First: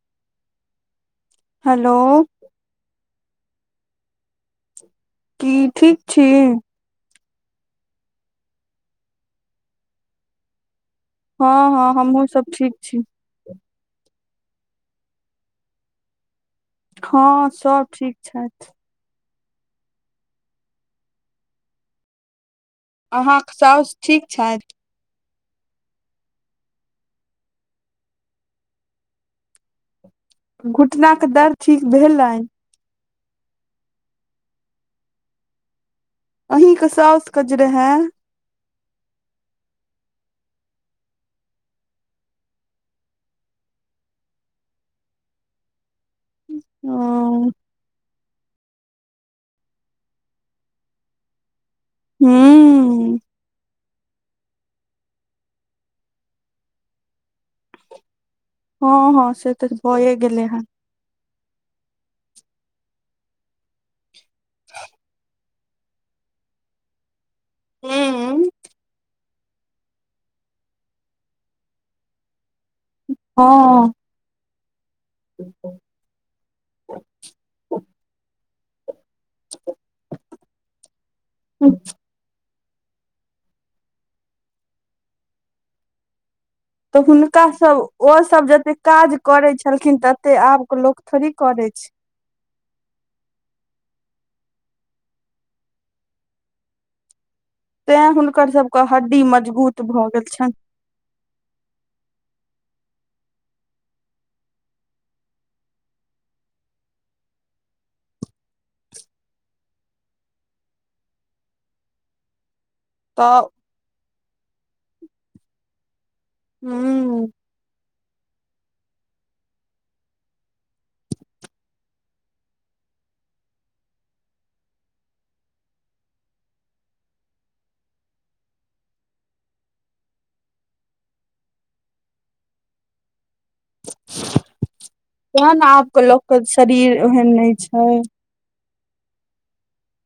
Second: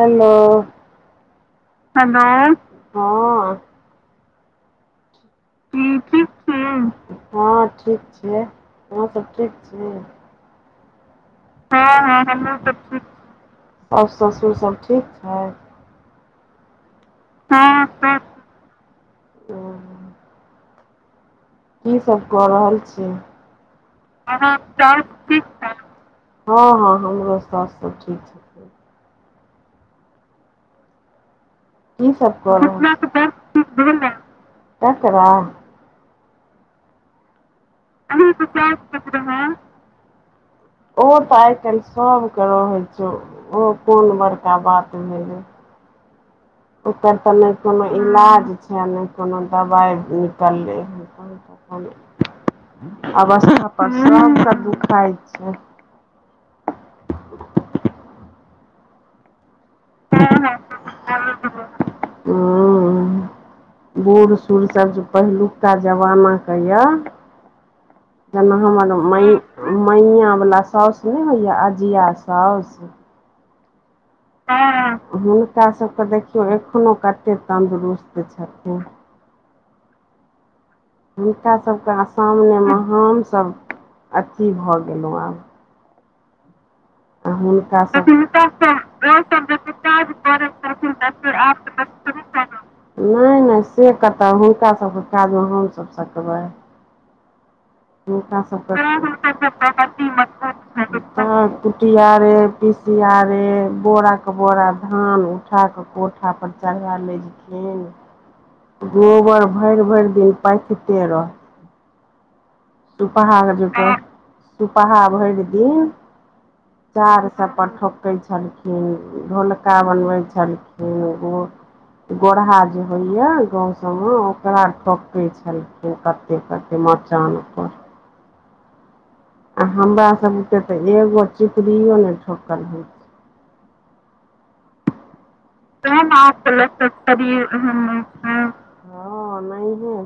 Hello hello हँ की ठीक छी हँ ठीक घिये अहाँ सब ठीक छी हँ हँ हमहूँ सब ठिड छी साउ ससुर सब ठीक छैथ हँ सब ठीक छैथ ओ की सब कऽ रहल छी अहाँके साउस ठीक अहाँ छथि [unintelligible] हँ हँ हमरो सौस सब ठीक छै घुटना केँ दर्द ठीक कि सब भेलनि कऽ रहल घुटना केँ दर्द ठीक भेल केकरा अही कऽ साउस केँ जे रहे अहाँ कऽ सौस केँ जे रहे ओहो तऽ आइ काइल सब केँ रहे छै ओ कोन बड़का बात भेलै ओकर तऽ ओ नय कोनो इलाज छै छै आ नय कोनो दबाइ निकलले हँ हुँ अवस्था पर सब कऽ दुखाई छै हँ - हँ से तऽ भए गेलै हँ हुँ - हुँ बूढ़ सूढ़ सब सँ पहिलु का जमाना केँ यऽ हूँ, जेना हमर माई मैया बला साउस नय होइय अजिया साउस हँ हँ हुनका सभ केँ एखनो कतेक तन्दुरुस्त छथिन हुनका सब कऽ [unintelligible] सामने म हमसभ अथी भऽ गेलहुँ आब तऽ हुनका सब ओ सब जते काज करे छलखिन तते आब कऽ लोक थोड़ी करे छै नय - नय से कतऽ हुनका सबके काजमे हमसभ सकबै तें हुनका हुनकर सब कऽ सबके हड्डी मजबूत भऽ गेल छनि [unintelligible] हँ कुटिया रे पिसिया रे बोरा कऽ बोरा धान उठा कऽ कोठा पर चढ़ालै छलखिन गोबर भइर - भइर दिन पाथिते रह सुपहा तऽ अगर जुटे सुपहा भइर दिन हूँ चार सब परठोकै छलखिन ढोलका बनबै छलखिन गो गोरहा जे होइय गाँंव सबमे ओकरा ठोके छल कत -े कते मचान पर आ हमरा सबके तऽ एगो चिपड़ियो ने ठोकलीय लह तें ने ततै आबके न आब लोकके सलेक्शन शरीर ओहन कलिय नहि हम छै सब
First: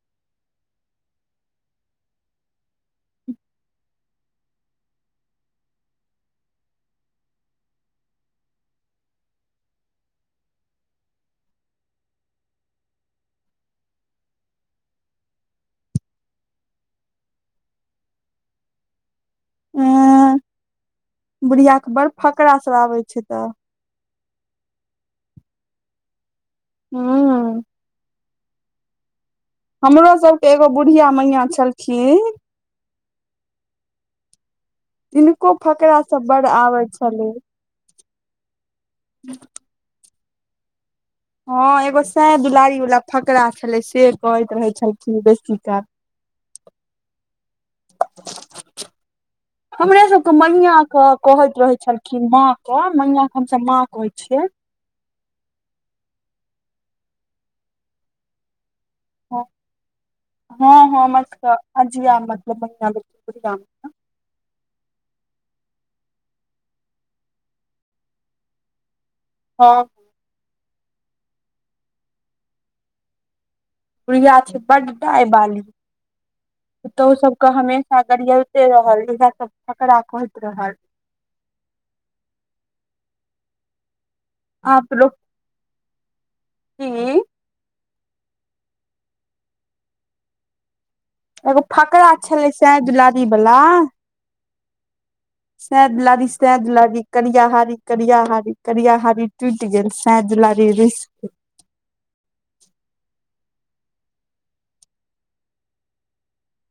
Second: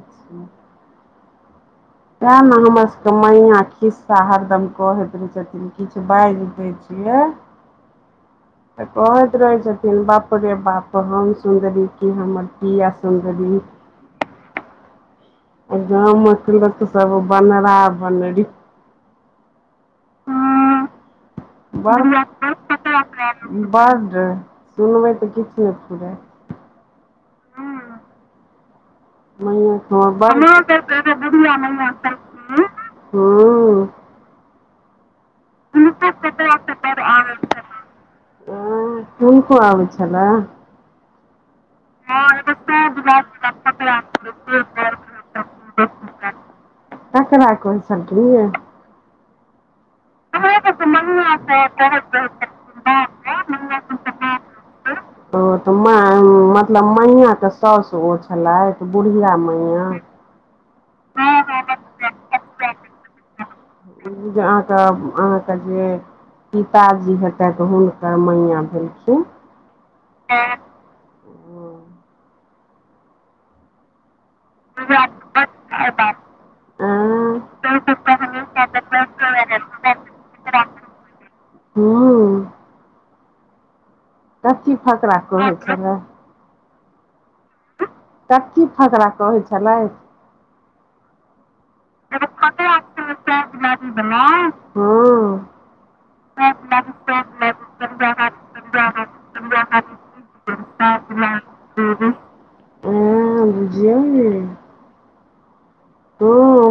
त नह हमर समया खिसा हरदम कहैत रहैत छथिनह किछु बाजि दै छियै [inaudible] तऽ कहैत रहै छथिन बाप रे बाप हम सुन्दरी कि हमर पिया सुन्दरी [inaudible] ग कलक सब बनरा बनरी उ बुढ़िया के बड़ फकरा सब आबे छै तऽ ब्ड सुनबै मे तऽ किछु ने फुरेत हँ हमरो सबके एगो बुढ़िया मैया छलखिन [inaudible] हि नको फकरा सब बड आबे छलै अय हुनको आबैछलैनह हँ एगो सै दुलारी वला फकरा छलै से कहैत रहै छलखिन बेसी काल [inaudible] करार कहि छलकिन ह हमरे सबके म ईआ के कहैत रहै छलखिन हँन ह मैया सबके मां कहैत छियै मैय कहैत छियै ओ तऽ मतलब मैयाके सास ओ छलथि बुढ़िया मैया हँ हँ हमर सबके अजिया मतलब पिया जे अहाँके अहाँके जे पिताजी हेतै तऽ हुनकर मैया कहलखिनह हँ हँ बूढ़ीया छै बड्डााय पईवाली पुतहु आँय सबके हमेशा गरियाबते रहल जा सब फकड़रा कहैत रहल हँ सबकी फकराा कहै छै लै हू कथि फकरा कहै छलै एगो फकरा छलै सय दुलारी वाला नहि ओ। सयदुलारी सयदुलारी करिया हारी करिया हारी करिया हारी। टिक तैं के लेल हय दुलारी रूस तय हू हू। हँ बुझियउ य इ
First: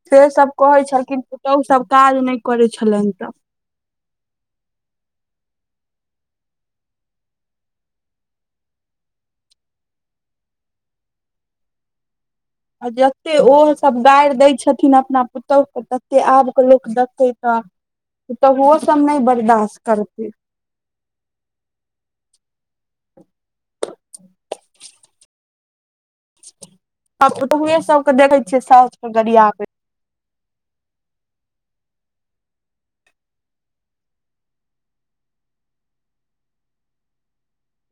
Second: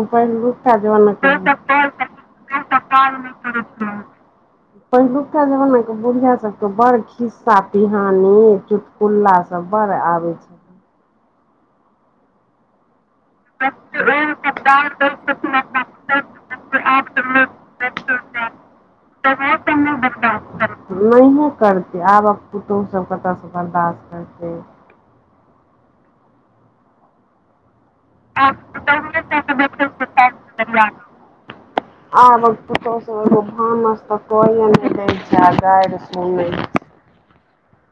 सेसभ पहिलुका कहै जमाना छलखिन के पुतहुसभ काज नहि करै छलनि तऽ। [inaudible] पहिलुका जमाना में बुढ़िया सबके बड़ खिस्सा पिहानी चु। कुल्ला सब बड़ आबे छै। आ जते ओसभ गारि दै छथिन अपना पुतोहुके तते आबके लोक देखतै तऽ। तऽ ओ सब नहि बर्दाश्त करते। नहिए करतै आबक पुतौहु सब कतऽसँ बर्दाास्त करतै। आबपूतौहुए सब के देखे छियै साउस गड़िया बैत। [unintelligible] [inaudible] आबक पुतहु सब एगो भानस तऽ कये नय दैय छै आ गाईर सनै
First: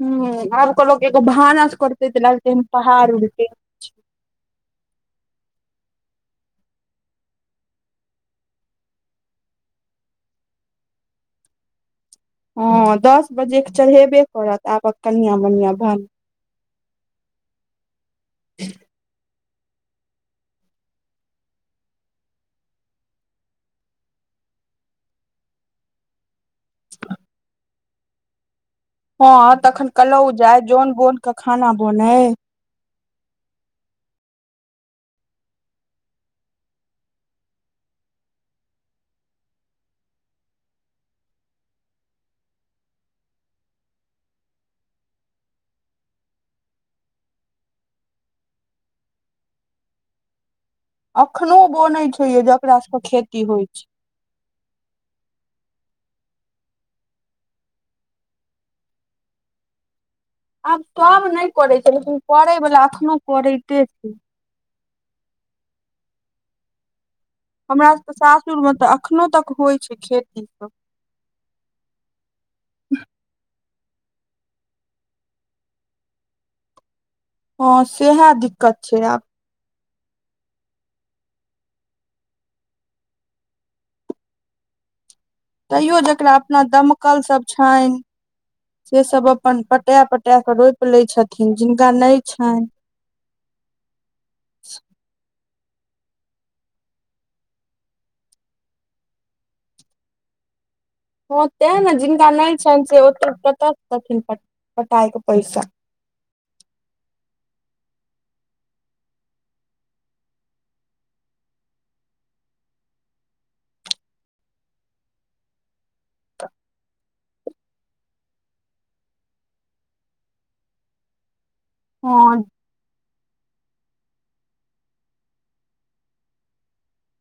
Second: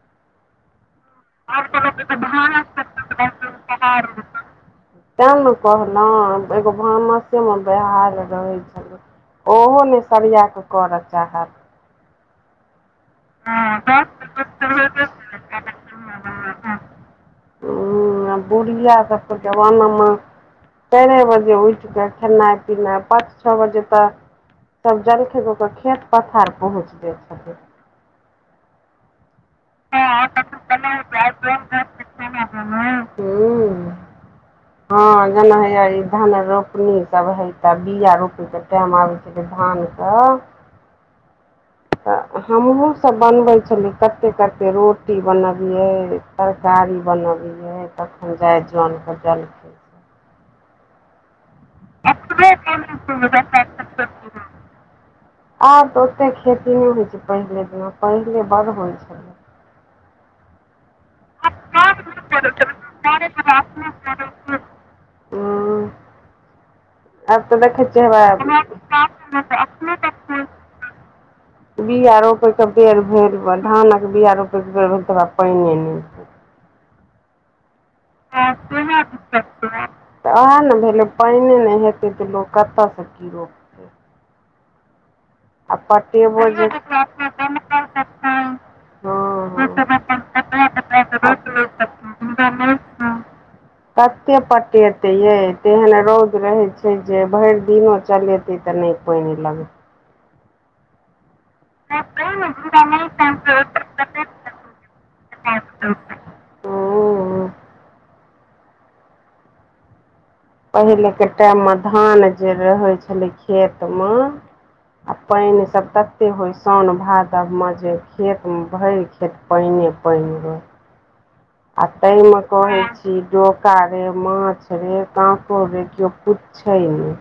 हुँ आबक लोक एगो भानस करतै तऽ लगतै हम पहार उड़तै [unintelligible] तेँ नऽ कहलहु एगो भानसे मऽ बहाल रहे छलै ओहो नय सरिआ कऽ करऽ चाहत। हँ दस बजे कऽ चढ़ेबे करत आबक कनिया मनिया भान हँ - हँ। हँ आ बुढ़िया सब कऽ जवाना मऽ चाइरे बजे उइठ कऽ खेनाइ पीनाइ पाँच छ बजे तऽ। तब जलखे कऽ कऽ खेत पथार पहुँच जाय छथिन। हँ तखन कलौ जाय जन बोन कऽ खाना बनेै। अहाँ कऽ उ हँ। जेना हइया ई धान रोपनी सब हय तऽ बीआ रोपनी के टाइम आबै छै धान कऽ तऽ हमहूँसभ बनबै छलियै कते - कते रोटी बनबियै। तरकारी बनाबियै तखन जाइ जन केँ जल अखनो बनै छै यै जेकरा सब कऽ खेती होइ छै। [inaudible] आब तऽ ओते खेती नय होइ छै पहिले जेना पहिले बड़ होइ छलै आब त नहि करै छै लेकिन पैवला अखनो करैते छी। हूँ आब त देखै य हमरा छियै सबके हेबा सासुर मे तऽ अखनो तक होइ छै खेती सब [unintelligible] बीआ रोपय केँ बेर भेल होवा धानक बीआ रोपय केँ बेर भेल तऽ हेबा पाइने नय हँ सेहा दिक्कत छै आब। [unintelligible] ओहै नऽ भेलै पाइन नय हेतै तऽ लोक कतऽ सँ की रोपतै। आ तैयो जकरा पटेबो अपना जे दमकल सब छैन हँ से सब अपन हँ पटाय - पटाय कऽ रोप ले छथिन जिनका नय छैन कते पटेते यै तेहन रौद रहे छै जे भइर दिनो चलेते तऽ नय [unintelligible] लग हँ तेँ नऽ जिनका नय छैन से ओते कतऽ सॅ देथिन प -पटाय कऽ पैसा। हूँ पहिले केँ टाइम मऽ धान जे रहै छलै खेत मऽ आ पानि सब तते होइ साउन, भादब मे जे खेत म ' भइर जाइ खेत पइने पाइन रहै। आ तैय मे हँ कहै जे डोका रे माछ रे काकोर रे केओ पुछै नय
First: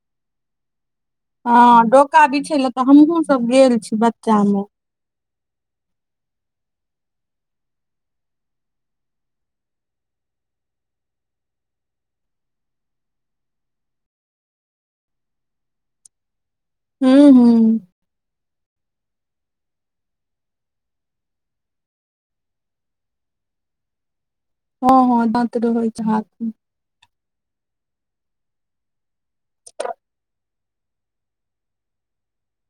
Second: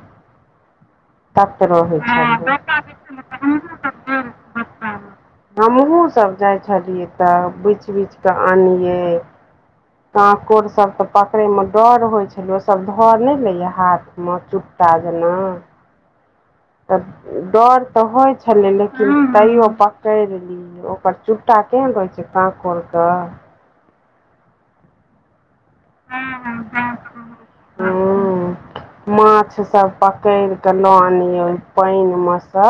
तत हँ रहै डोका छलै बिछै लए तऽ हमहुँ सब गेल छी बच्चा मे [unintelligible] हमहुँ सब जाइ छलियै तऽ बिछ - बिछ कऽ आनियै काँकोर सभ तऽ पकड़ै मऽ डर होइ छलै ओसभ धऽ नय लैए हाथ मऽ चु टा जेना [inaudible] तऽ हूँ डर तऽ होइ छलै लेकिन तैयो पकैर ली ओकर चुटा केहन रहै छै काकोर कऽ हँ हँ दा हँ हँ [unintelligible] माछ सभ पकैर कऽ लऽ आनिये ओहि पाइन मऽ सँ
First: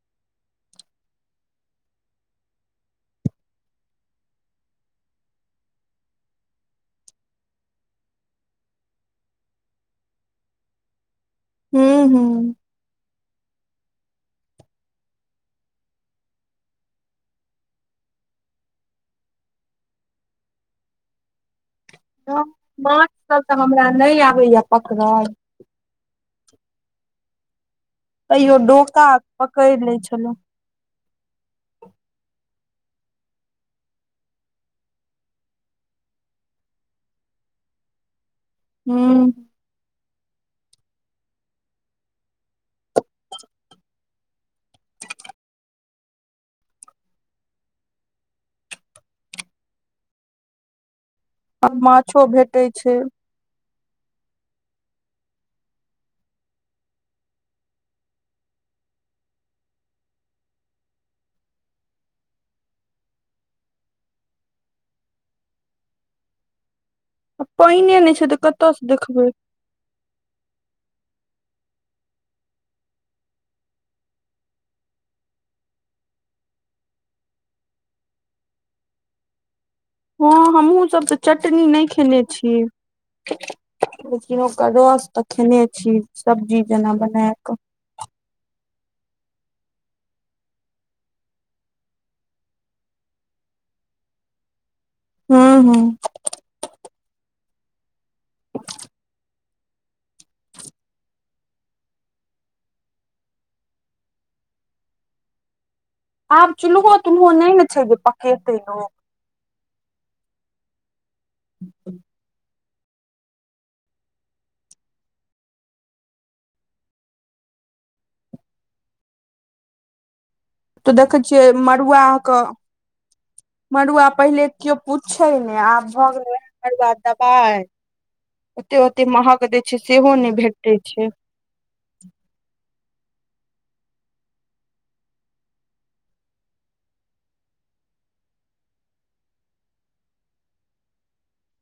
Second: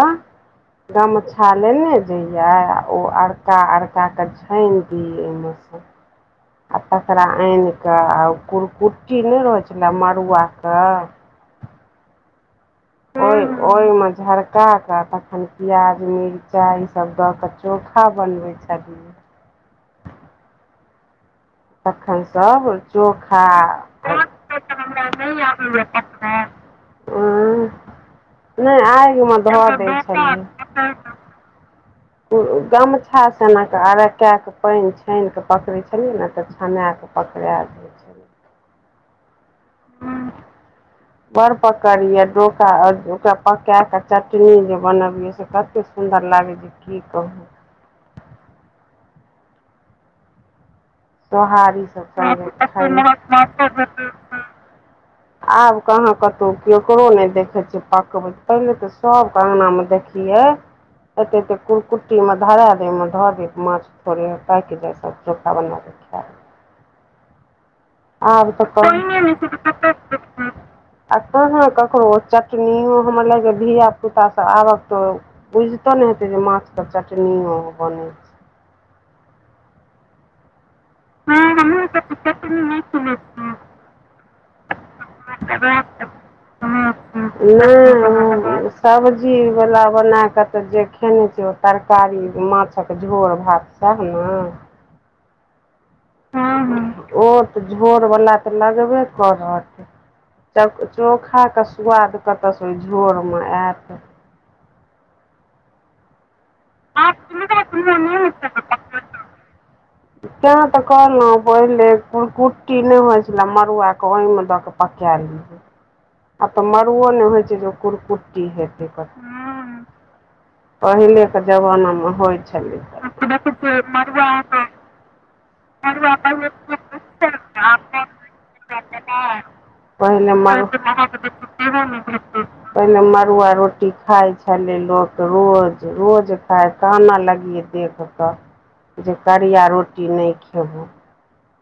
गमछा लेने जइयै आ ओ अरका अरका कऽ छाइन दिये ओहिमे सँ आ तकरा आनि कऽ आ कुरकुट्टी नय रहै छलै मरूआ कऽ हुँ - हुँ ओहि [inaudible] ओहिमे झरका कऽ तखन प्याज मिरचाइ ई सब दऽ कऽ चोखा बनबै छलियै तखैन हूँ सब माछ चोखा सब तऽ हमरा नहि आबैया [unintelligible] पकड़ल [unintelligible] हुँ तैयो नय डोका आइग मऽ धऽ पकड़ि दै लै छलहुँ छलियै [unintelligible] गमछा सँ एना कऽ अरकेँ कऽ पाइन छाइन कऽ पकड़ै छलियै नऽ तऽ छनै कऽ पकरै जाय हुँ [inaudible] बड़ पकड़िय डोका ओकरा पकैए कऽ चटनी जे बनबियै से कते सु सुन्दर लागै जे की कहू आ सोहारी सब माछो भेटै छै संगे [unintelligible] [inaudible] आब कहाँ कतहु केकरो नय देखै छियै पकबैत पहिले तऽ सबके अंगना मे देखलियै एते एते कुलकुट्टी मऽ धरा दियै ओय मऽ धऽ दियै तब माछ थोड़े [unintelligible] पाइक जाइ सब चोखा बनै कऽ खा तऽ पाइने नय छै तऽ केतऽ से देखबै [unintelligible] [inaudible] आ कहाँ ककरो चटनियो हमर लागे यऽ धियापुता सभ आबक तऽ बुझितो नइ हेतै जे नाछ कऽ चटनीओ बने छै हँ हमहुँ सब तऽ चटनी नहि खेने छी लेकिन ओकर रोस तऽ खेने छै छी सब्जी जेना बनै कऽ सब्जीवला बनाकऽ तऽ जे खेने छै ओ तरकारी माछक झोर भात तब नऽ हू हू हँ - हँ ओ तऽ झोर वला तऽ लगबे करत तब चोखा कऽ सुआद कतऽ सँ ओहि झोर मऽ एत आब चुल्हो - तुल्हो नय नऽ छै जे पकतै लोक तैँ तऽ कहलहुँ पहिले कुड़कु ट्टी नय होइ छलै मड़ुआ कऽ ओहिम दैय कऽ पका लियै आब तऽ मड़ुओ नय होइ छै जे ओ कुरकुट्टी हेतै कनि तो देखै छियै मड़ुआ जमानामे कऽ मड़ुआ पहिले केओ पू छै नय आब भऽ गेलै वैह मरुआ दबाइ ओते - ओते महग दै छै सेहो नय भेटै छै पहिने मरूआ रोटी खाइ छलै लोक तऽ रोज - रोज खाय कानऽ लगियै देख कऽ जे करिया रोटी नय खेबो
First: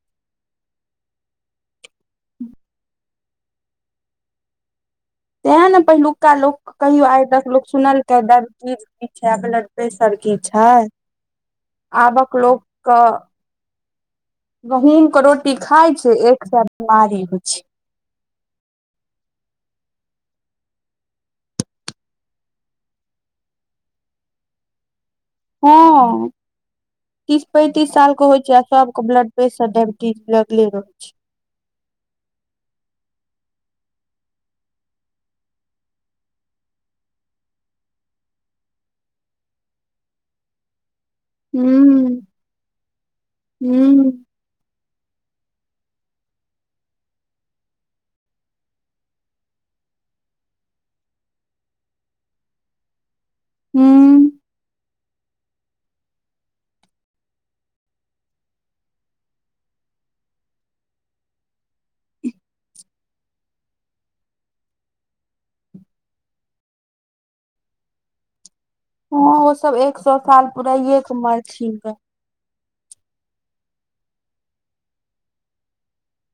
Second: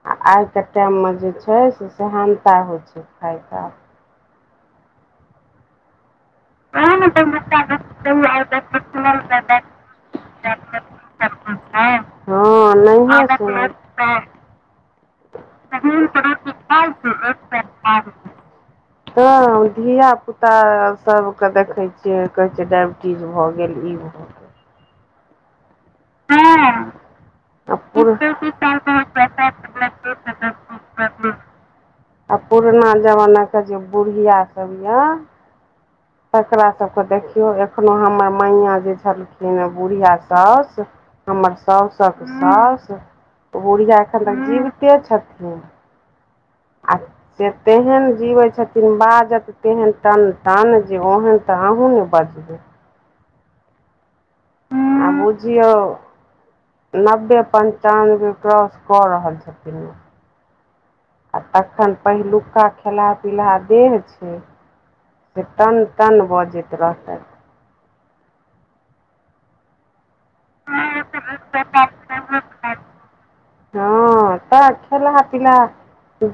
आ आइके टाइममे जे छै से सहानता होइ छै खाय कऽ। तैँ नऽ पहिलुका लोक। कहियो आइ तक लोकोग सुनलकै दर्द चीज की छै ब्लड प्रेशर की छै। आबक लोक क ओ। ह। [inaudible] गहुम के रोटी खाय छै एकस बीमारी होइ छै। [inaudible] हँ धिय पुता सबके देखैत छियै कहै छै डायबि टीज भऽ गेल ई भऽ गेल। हँ तीस आ पैंतीस पुर साल के होइ छै आ सब। ब्लड प्रेसर डायबिटीज लगले रहै छै। आ पुरना जमाना के जे बुढ़िया सब यए। तकरा सभके देखियौ एखनो हमर मैयाँ जे छलखिन बुढ़िया साउस। हमर साउसक हूं साउस बुढ़िया हूं एखन तक जीबिते छथिन। अआ से तेहन जिबै छथिन बाजत तेहन टन टन जे ओहन तऽ अहूँ नै बजबै। हू। आ बुझियौ नब्बे पंचानवे क्रॉस कऽ रहल छथिनवो आ तखन पहिलुका खेला पीलहा देह छै। से टन टन बजैत रहतै। हँ ओ सब एक सए साल पूराए क मर थिन हँ तऽ खेलहा पिलहा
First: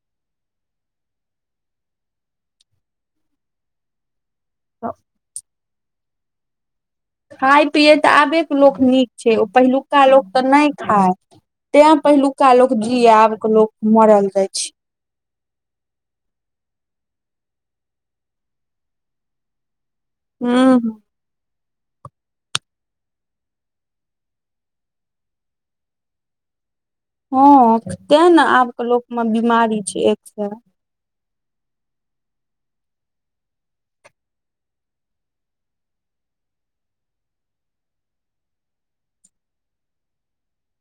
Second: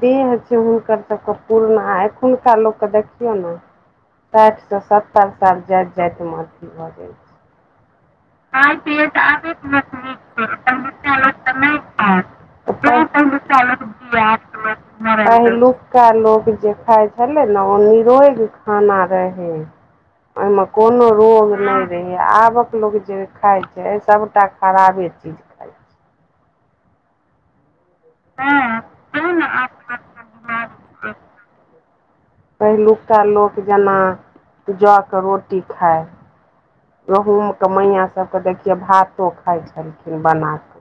देह छै हुनकर सबके पुरना आ एखुनका लोकके देखियौ ने। साठि सए तऽ सत्तरि साल जाइत जाइतमे अथी भऽ गेल। खाय पियै तऽ आबेके लोक नीक छै ओ पहिलुका लोक तऽ नहि खाय तें पहिलुका लोक जीए आब के लोक मरल छै जाय छै। पहिलुका लोग जे खाय छले ने ओ निरोग खाना रहे। [unintelligible] ओहिमे कोनो रोग नहि रहहिय आबक ल। जे खाइ छै सबटा खराबे चीज। खाइ छै हँ तें ने आब के लोक मे बीमारी छै एक से। पहिलुका लोक जेना जऽ कऽ रोटी खाइ। गहुंमक मैया सबके देखियै भातो खाइत छलखिन बना कऽ।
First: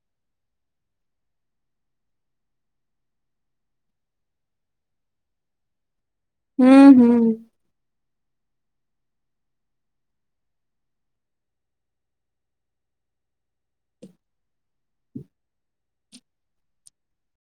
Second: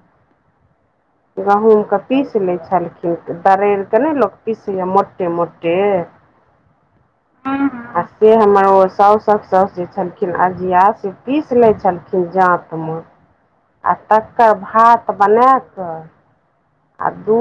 [inaudible] गहूँमके पीसि लै छलखिन दरड़ि कऽ ने लोक पीसैएा मोटे मोटे। हू हू। आ से हमर ओ साउस क साउस जे छलखिन अजिया से पीस लै छलखिन जाँत मे। आ तकर भात बनाएकऽ। आ दूध।